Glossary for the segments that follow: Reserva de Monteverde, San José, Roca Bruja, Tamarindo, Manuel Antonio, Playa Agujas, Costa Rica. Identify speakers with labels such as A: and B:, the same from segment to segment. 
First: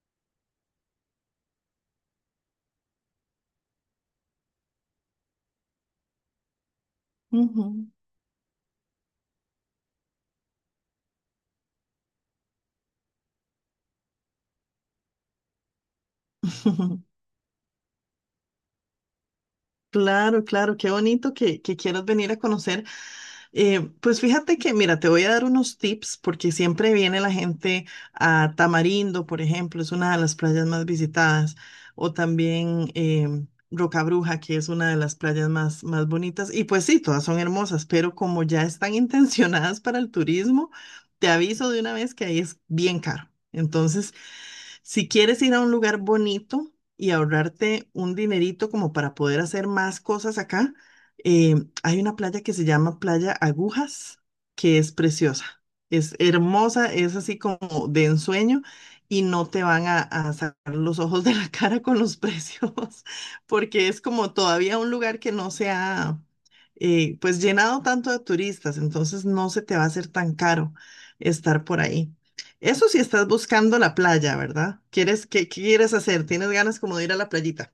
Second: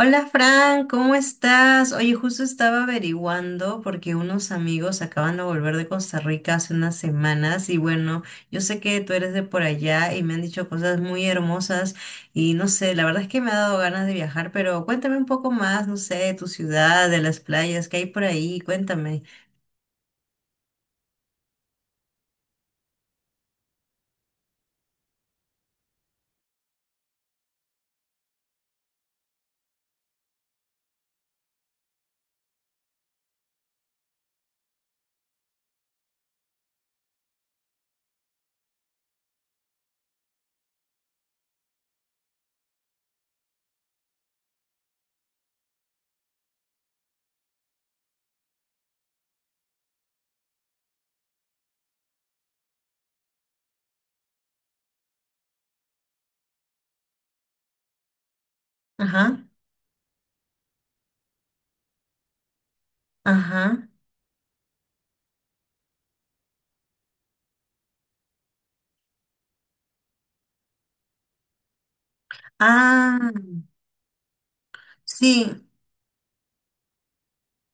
A: Hola Fran, ¿cómo estás? Oye, justo estaba averiguando porque unos amigos acaban de volver de Costa Rica hace unas semanas y
B: Ujú.
A: bueno, yo sé que tú eres de por allá y me han dicho cosas muy hermosas y no sé, la verdad es que me ha dado ganas de viajar, pero cuéntame un poco más, no sé, de tu ciudad, de las playas que hay por ahí, cuéntame.
B: Claro, claro, qué bonito que quieras venir a conocer. Pues fíjate mira, te voy a dar unos tips porque siempre viene la gente a Tamarindo. Por ejemplo, es una de las playas más visitadas, o también Roca Bruja, que es una de las playas más, más bonitas. Y pues sí, todas son hermosas, pero como ya están intencionadas para el turismo, te aviso de una vez que ahí es bien caro. Entonces, si quieres ir a un lugar bonito y ahorrarte un dinerito como para poder hacer más cosas acá, eh, hay una playa que se llama Playa Agujas, que es preciosa. Es hermosa, es así como de ensueño, y no
A: Ajá,
B: te van a sacar los ojos de la cara con los precios,
A: ajá.
B: porque es como todavía un lugar que no se ha pues llenado tanto de turistas, entonces no se te va a hacer tan caro estar por ahí. Eso si estás
A: Ah,
B: buscando la playa, ¿verdad? ¿Qué
A: sí.
B: quieres hacer? ¿Tienes ganas como de ir a la playita?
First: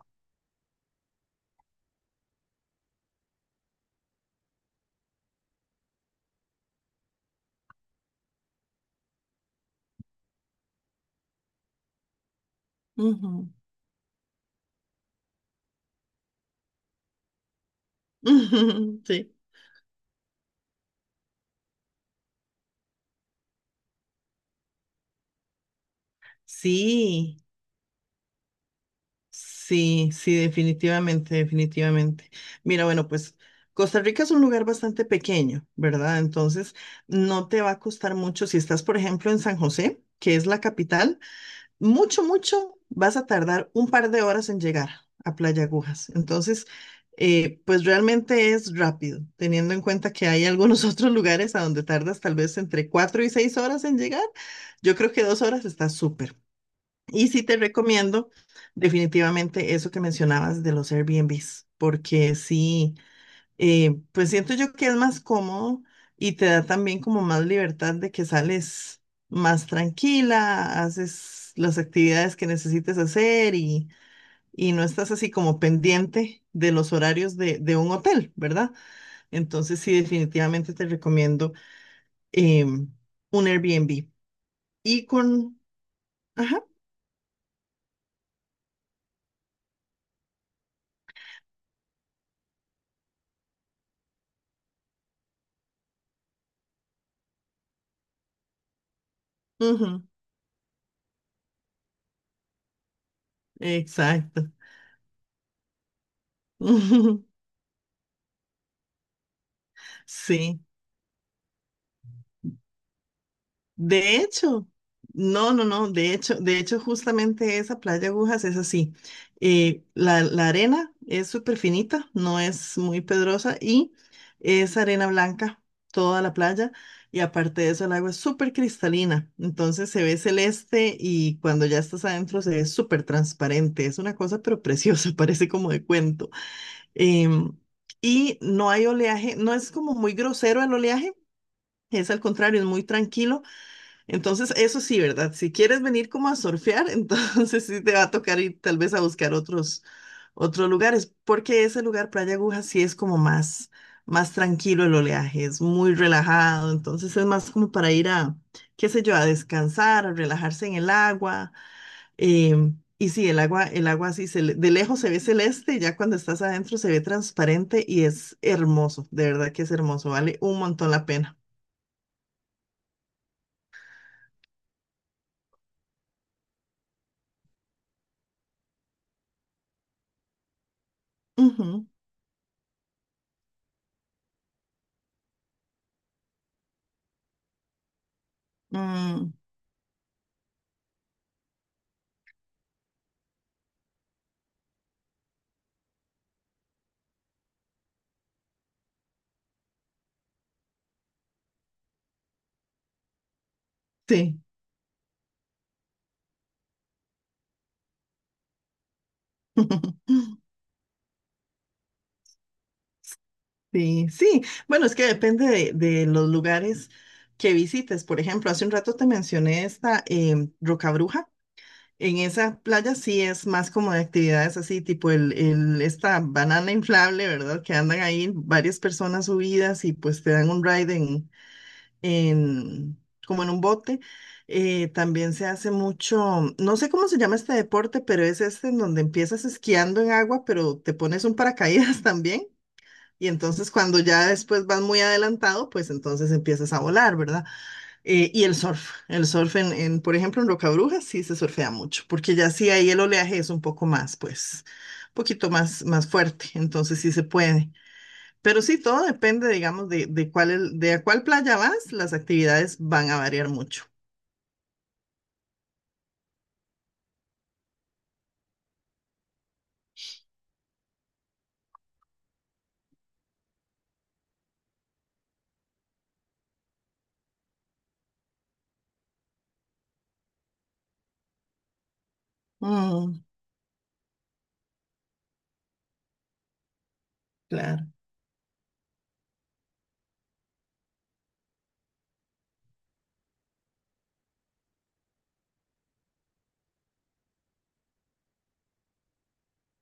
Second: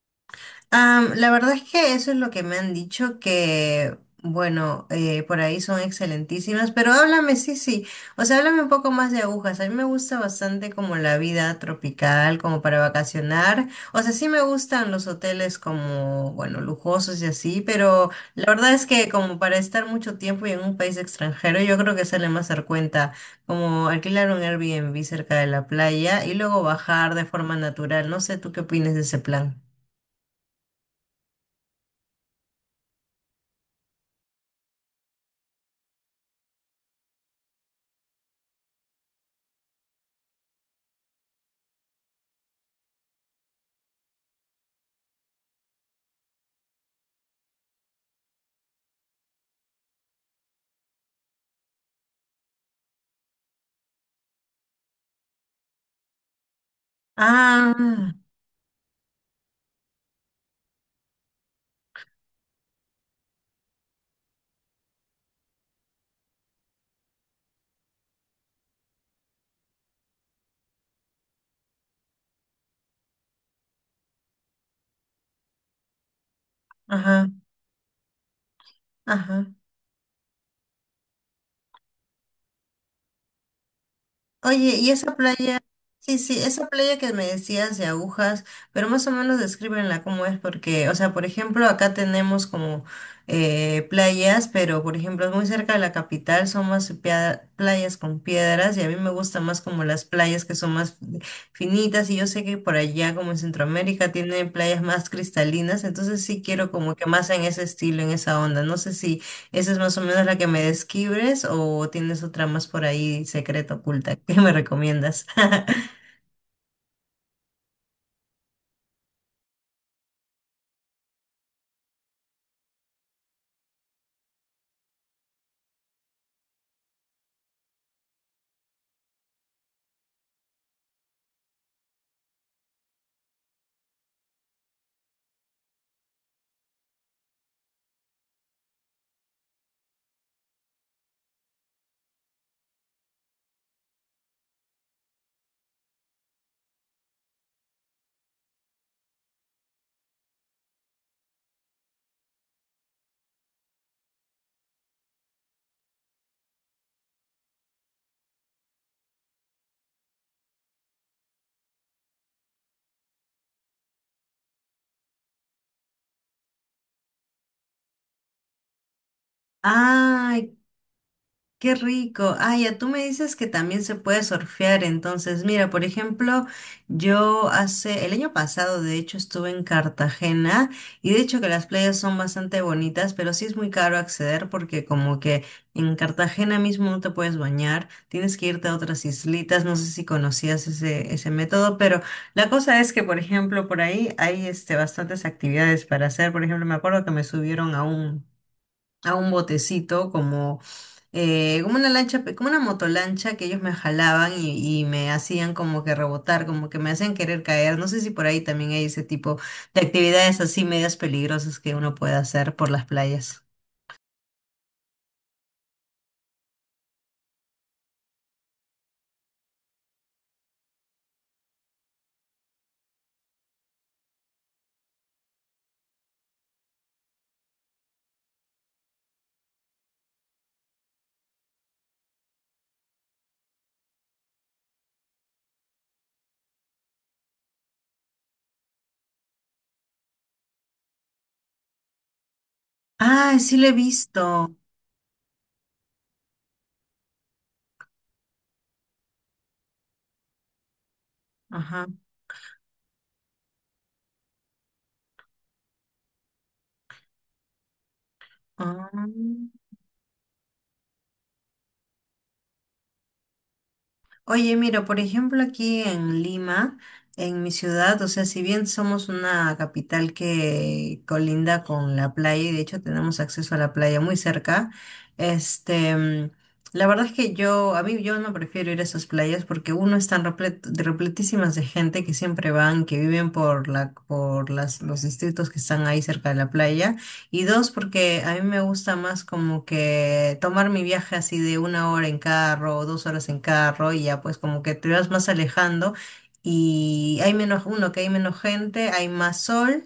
A: La verdad es que eso es lo que me han dicho, que bueno, por ahí son excelentísimas, pero háblame, sí, sí, o sea, háblame un poco más de agujas. A mí me gusta bastante como la vida tropical, como para
B: Ujú.
A: vacacionar. O sea, sí me gustan los hoteles como, bueno, lujosos y así, pero la verdad es que
B: Sí.
A: como para estar mucho tiempo y en un país extranjero, yo creo que sale más dar cuenta como alquilar un Airbnb cerca de la playa y luego bajar de
B: Sí,
A: forma natural. No sé, ¿tú qué opinas de ese plan?
B: sí, sí, definitivamente, definitivamente. Mira, bueno, pues Costa Rica es un lugar bastante pequeño, ¿verdad? Entonces, no te va a costar mucho si estás, por ejemplo, en San José, que es la capital. Mucho, mucho, vas a tardar un par de horas en llegar a Playa Agujas. Entonces, pues realmente es rápido, teniendo en cuenta que hay algunos otros lugares a donde tardas tal vez entre cuatro y seis horas en llegar. Yo creo que dos horas está súper. Y sí te
A: Ah,
B: recomiendo definitivamente eso que mencionabas de los Airbnbs, porque sí, pues siento yo que es más cómodo y te da también como más libertad de que sales más tranquila, haces las actividades que necesites hacer y no estás así como pendiente de los
A: ajá,
B: horarios de un hotel, ¿verdad?
A: ajá.
B: Entonces sí, definitivamente te recomiendo em, un Airbnb.
A: Oye, y
B: Y
A: esa
B: con...
A: playa, sí, sí,
B: Ajá,
A: esa playa que me decías de agujas, pero más o menos descríbenla cómo es, porque, o sea, por ejemplo, acá tenemos como playas, pero por ejemplo, muy cerca de la capital son más playas con piedras, y a mí me gusta más como las
B: ujú,
A: playas que son más finitas, y yo sé que por allá, como en Centroamérica,
B: exacto.
A: tienen playas más cristalinas, entonces sí quiero como que más en ese estilo, en esa onda. No sé si ¿esa es más o menos la que me
B: Sí.
A: describes o tienes otra más por ahí secreta oculta
B: De
A: que me
B: hecho,
A: recomiendas?
B: no, no, no, de hecho, justamente esa playa Agujas es así. La arena es súper finita, no es muy pedrosa y es arena blanca toda la playa. Y aparte de eso, el agua es súper cristalina, entonces se ve celeste, y cuando ya estás adentro se ve súper transparente. Es una cosa pero preciosa, parece como de cuento. Em, y no hay oleaje, no es como muy grosero el oleaje, es al contrario, es muy tranquilo. Entonces, eso sí, ¿verdad? Si quieres venir como a surfear, entonces sí te va a tocar ir tal vez a buscar otros lugares, porque ese lugar, Playa Aguja, sí es como más, más tranquilo el oleaje, es muy relajado, entonces es más como para ir a, qué sé yo, a descansar, a relajarse en el agua. Y sí, el agua, sí, de lejos se ve celeste, y ya cuando estás adentro se ve transparente y es hermoso, de verdad que es hermoso, vale
A: Ay,
B: un montón la pena.
A: qué rico. Ah, ya tú me dices que también se puede surfear. Entonces, mira, por ejemplo, yo hace el año pasado, de hecho, estuve en Cartagena y de hecho que las
B: Ujú,
A: playas son bastante bonitas, pero sí es muy caro acceder porque como que en Cartagena mismo no te puedes bañar, tienes que irte a otras
B: mm,
A: islitas. No sé si conocías ese, ese método, pero la cosa es que, por ejemplo, por ahí hay este, bastantes actividades para hacer. Por ejemplo, me acuerdo que me subieron a un botecito como, como una lancha, como una motolancha que ellos me jalaban
B: sí.
A: y me hacían como que rebotar, como que me hacían querer caer. No sé si por ahí también hay ese tipo de actividades así medias peligrosas que uno puede hacer por las playas.
B: Sí, sí. Bueno, es que depende de los lugares que visites. Por ejemplo, hace un rato te mencioné esta Roca Bruja. En esa playa sí es más como de actividades así, tipo esta banana inflable, ¿verdad? Que andan ahí varias personas subidas y pues te dan un ride en- como en un bote. También se hace mucho, no sé cómo se llama este deporte, pero es este en donde empiezas esquiando en agua, pero te pones un paracaídas. También, y
A: Ah, sí lo he
B: entonces cuando ya
A: visto.
B: después vas muy adelantado, pues entonces empiezas a volar, ¿verdad? Y el surf en, por ejemplo, en Rocabrúa sí se surfea
A: Ajá.
B: mucho, porque ya sí ahí el oleaje es un poco más, pues, un poquito más, más fuerte, entonces sí se puede. Pero sí,
A: Ah.
B: todo depende, digamos, de a cuál playa vas, las actividades van a variar mucho.
A: Oye, mira, por ejemplo, aquí en Lima, en mi ciudad, o sea, si bien somos una capital que colinda con la playa y de hecho tenemos acceso a la playa muy cerca, este, mm, la verdad es que yo, a mí yo no prefiero ir a esas playas porque uno están repletísimas de gente que siempre van, que
B: Mm,
A: viven por por las, los distritos que están ahí cerca de la playa. Y dos,
B: claro.
A: porque a mí me gusta más como que tomar mi viaje así de una hora en carro o dos horas en carro y ya pues como que te vas más alejando y hay menos, uno, que hay menos gente, hay más sol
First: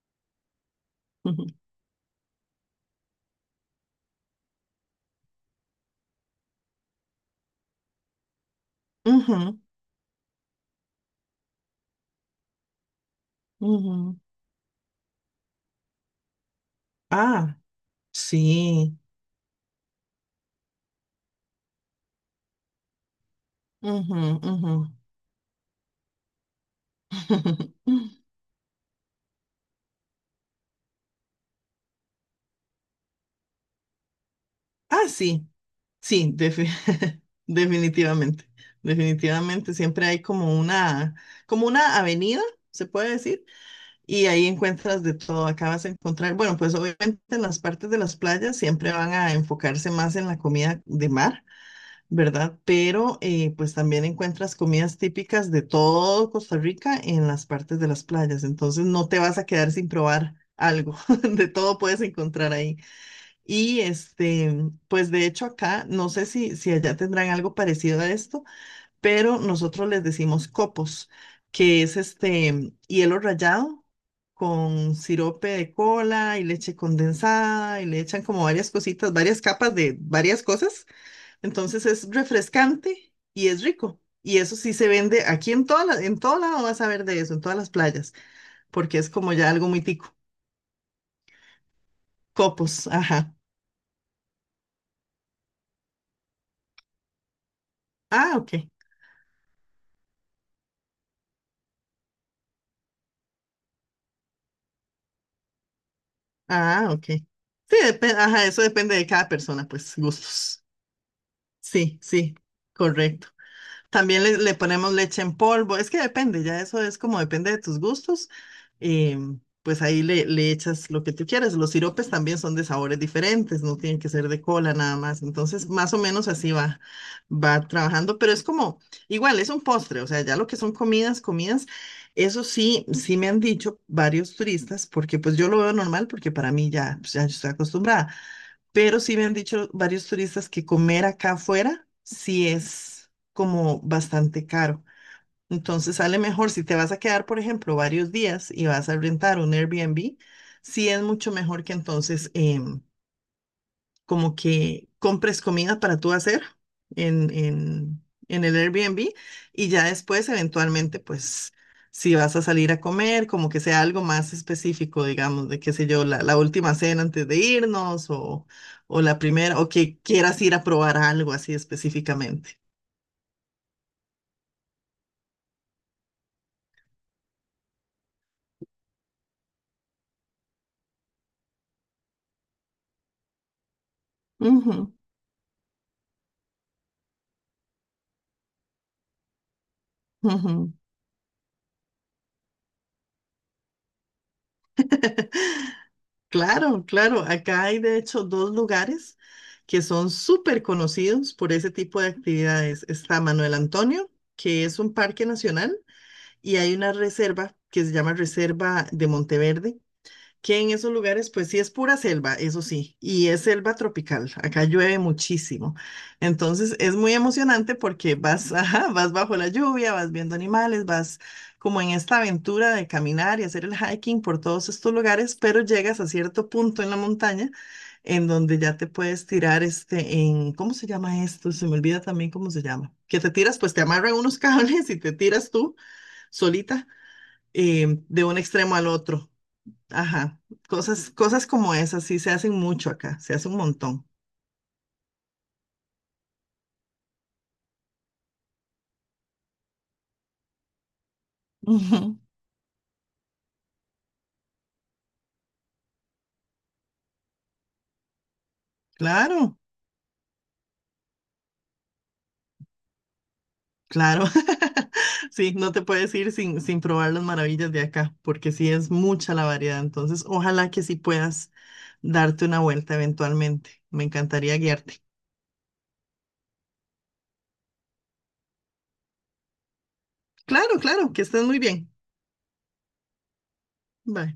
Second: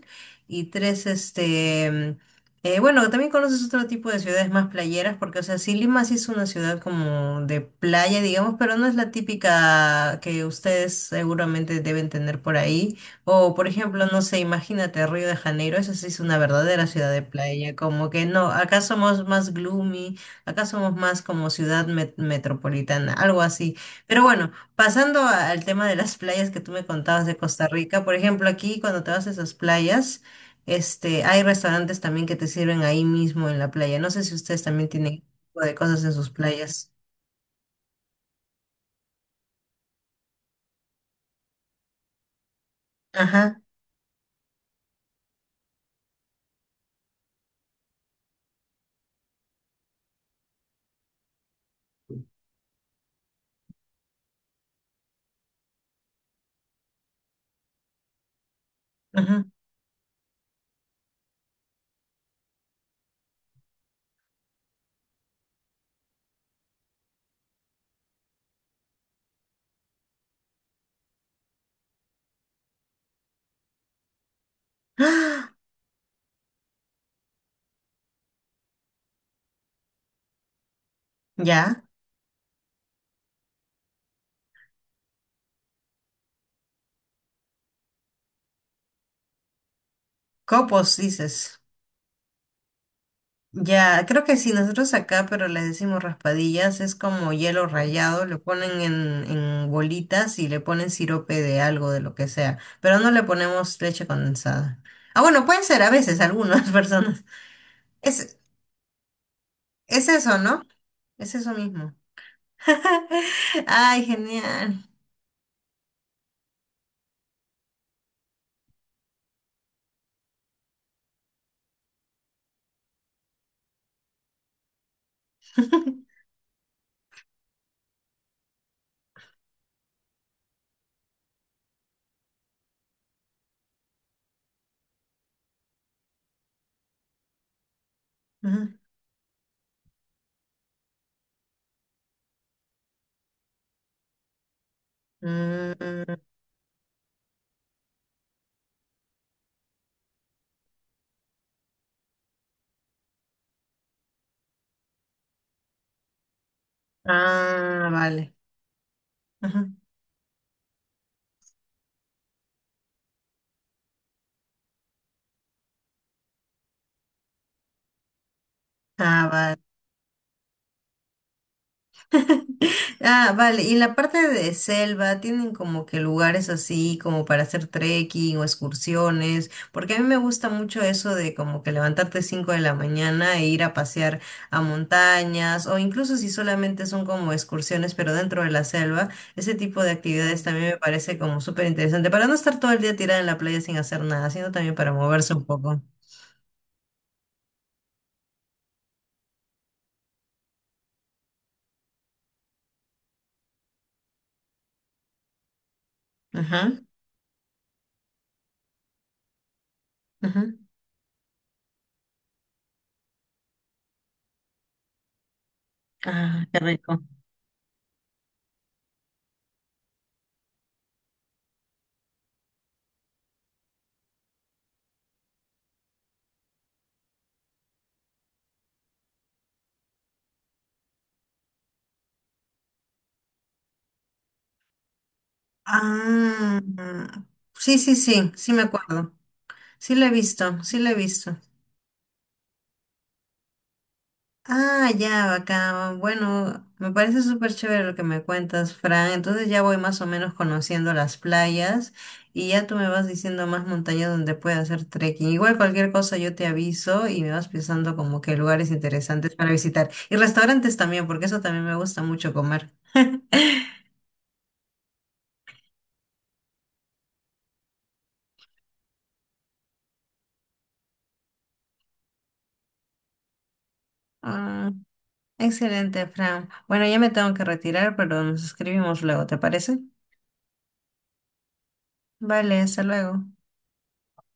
A: y tres,
B: Ujú,
A: bueno, también conoces otro tipo de ciudades más playeras, porque, o sea, sí, Lima sí es una ciudad como de playa, digamos, pero no es la
B: ujú,
A: típica que ustedes seguramente deben tener por ahí. O, por ejemplo,
B: ujú.
A: no sé, imagínate Río de Janeiro, esa sí es una verdadera ciudad de
B: Ah,
A: playa, como que no, acá
B: sí.
A: somos más gloomy, acá somos más como ciudad metropolitana, algo así.
B: Ujú,
A: Pero bueno,
B: ujú.
A: pasando al tema de las playas que tú me contabas de Costa Rica, por ejemplo, aquí cuando te vas a esas playas, este, hay restaurantes también que te sirven ahí mismo en la playa. No sé si ustedes también
B: Ah,
A: tienen ese
B: sí.
A: tipo de cosas en sus
B: Sí,
A: playas.
B: definitivamente, definitivamente. Siempre hay como una avenida, se puede decir,
A: Ajá,
B: y ahí encuentras de todo. Acá vas a encontrar, bueno, pues obviamente en las partes de las playas siempre van a enfocarse más en la comida de mar, ¿verdad? Pero pues también encuentras comidas típicas de todo Costa Rica en las partes de las playas. Entonces no te vas
A: ajá.
B: a quedar sin probar algo. De todo puedes encontrar ahí. Y este, pues de hecho acá, no sé si allá tendrán algo parecido a esto, pero nosotros les decimos copos, que es este hielo rallado con sirope
A: ¡Ah!
B: de cola y leche condensada, y le echan como varias cositas, varias capas de varias cosas.
A: Ya,
B: Entonces es refrescante y es rico. Y eso sí se vende aquí en en todo lado vas a ver de eso, en todas las playas, porque es como ya algo muy tico.
A: copos, dices.
B: Copos, ajá.
A: Ya, creo que sí, nosotros acá, pero les decimos raspadillas, es como hielo rallado,
B: Ah,
A: lo
B: ok.
A: ponen en bolitas y le ponen sirope de algo, de lo que sea, pero no le ponemos leche condensada. Ah, bueno, pueden ser a veces algunas
B: Ah, ok.
A: personas.
B: Sí,
A: Es,
B: ajá, eso depende de cada persona, pues,
A: es eso, ¿no?
B: gustos.
A: Es eso mismo.
B: Sí, sí, correcto.
A: Ay,
B: También le
A: genial.
B: ponemos leche en polvo. Es que depende, ya eso es como depende de tus gustos. eh, pues ahí le echas lo que tú quieras. Los siropes también son de sabores diferentes, no tienen que ser de cola nada más. Entonces, más o menos así va trabajando, pero es como, igual, es un postre, o sea, ya lo que son comidas, comidas, eso sí, sí me han dicho varios turistas, porque pues yo lo veo normal, porque para mí ya, pues, ya yo estoy acostumbrada,
A: Ujú.
B: pero sí me han dicho varios turistas que comer acá afuera sí es como bastante caro. Entonces
A: Mm,
B: sale mejor si te vas a quedar, por ejemplo, varios días y vas a rentar un Airbnb, sí es mucho mejor que entonces, como que compres comida para tú hacer en,
A: ah,
B: en,
A: vale.
B: en el Airbnb, y
A: Ujú.
B: ya después eventualmente pues si vas a salir a comer, como que sea algo más específico, digamos, de qué sé yo, la última cena antes de irnos, o la
A: Ah,
B: primera,
A: vale.
B: o que quieras ir a probar algo así específicamente.
A: Ah, vale. Y en la parte de selva tienen como que lugares así como para hacer trekking o excursiones, porque a mí me gusta mucho eso de como que levantarte 5 de la mañana e ir a pasear a
B: Ujú,
A: montañas o incluso si solamente son como excursiones pero dentro de la selva, ese tipo de actividades Mm. también
B: ujú.
A: me parece como súper interesante para no estar todo el día tirada en la playa sin hacer nada, sino también para moverse un poco.
B: Claro, claro, acá hay de hecho dos lugares que son súper conocidos por ese tipo de actividades. Está Manuel Antonio, que es un parque nacional, y hay
A: Ajá,
B: una reserva que se llama Reserva de Monteverde,
A: ajá.
B: que en esos lugares pues sí es pura selva, eso sí, y es selva tropical, acá llueve muchísimo.
A: Ah, qué
B: Entonces es
A: rico.
B: muy emocionante porque vas, ajá, vas bajo la lluvia, vas viendo animales, vas como en esta aventura de caminar y hacer el hiking por todos estos lugares, pero llegas a cierto punto en la montaña en donde ya te puedes tirar ¿cómo se llama esto? Se me olvida también cómo se llama. Que te tiras, pues te amarran unos cables y te tiras tú
A: Ah,
B: solita
A: sí, sí,
B: de
A: sí,
B: un
A: sí me
B: extremo al
A: acuerdo.
B: otro.
A: Sí lo he
B: Ajá,
A: visto, sí lo he
B: cosas,
A: visto.
B: cosas como esas sí se hacen mucho acá, se hace un montón.
A: Ah, ya, bacán. Bueno, me parece súper chévere lo que me cuentas, Fran. Entonces ya voy más o menos conociendo las playas
B: Ujú.
A: y ya tú me vas diciendo más montañas donde pueda hacer trekking. Igual cualquier cosa yo te aviso y me vas pensando como que lugares interesantes para
B: Claro,
A: visitar. Y restaurantes también, porque eso también me gusta mucho comer.
B: claro. Sí, no te puedes ir sin probar las maravillas de acá, porque sí es mucha la variedad. Entonces, ojalá que sí puedas darte una vuelta eventualmente. Me encantaría
A: Ah,
B: guiarte.
A: excelente, Fran. Bueno, ya me tengo que retirar, pero nos escribimos luego, ¿te parece?
B: Claro, claro, que estés muy bien.
A: Vale, hasta luego.
B: Bye.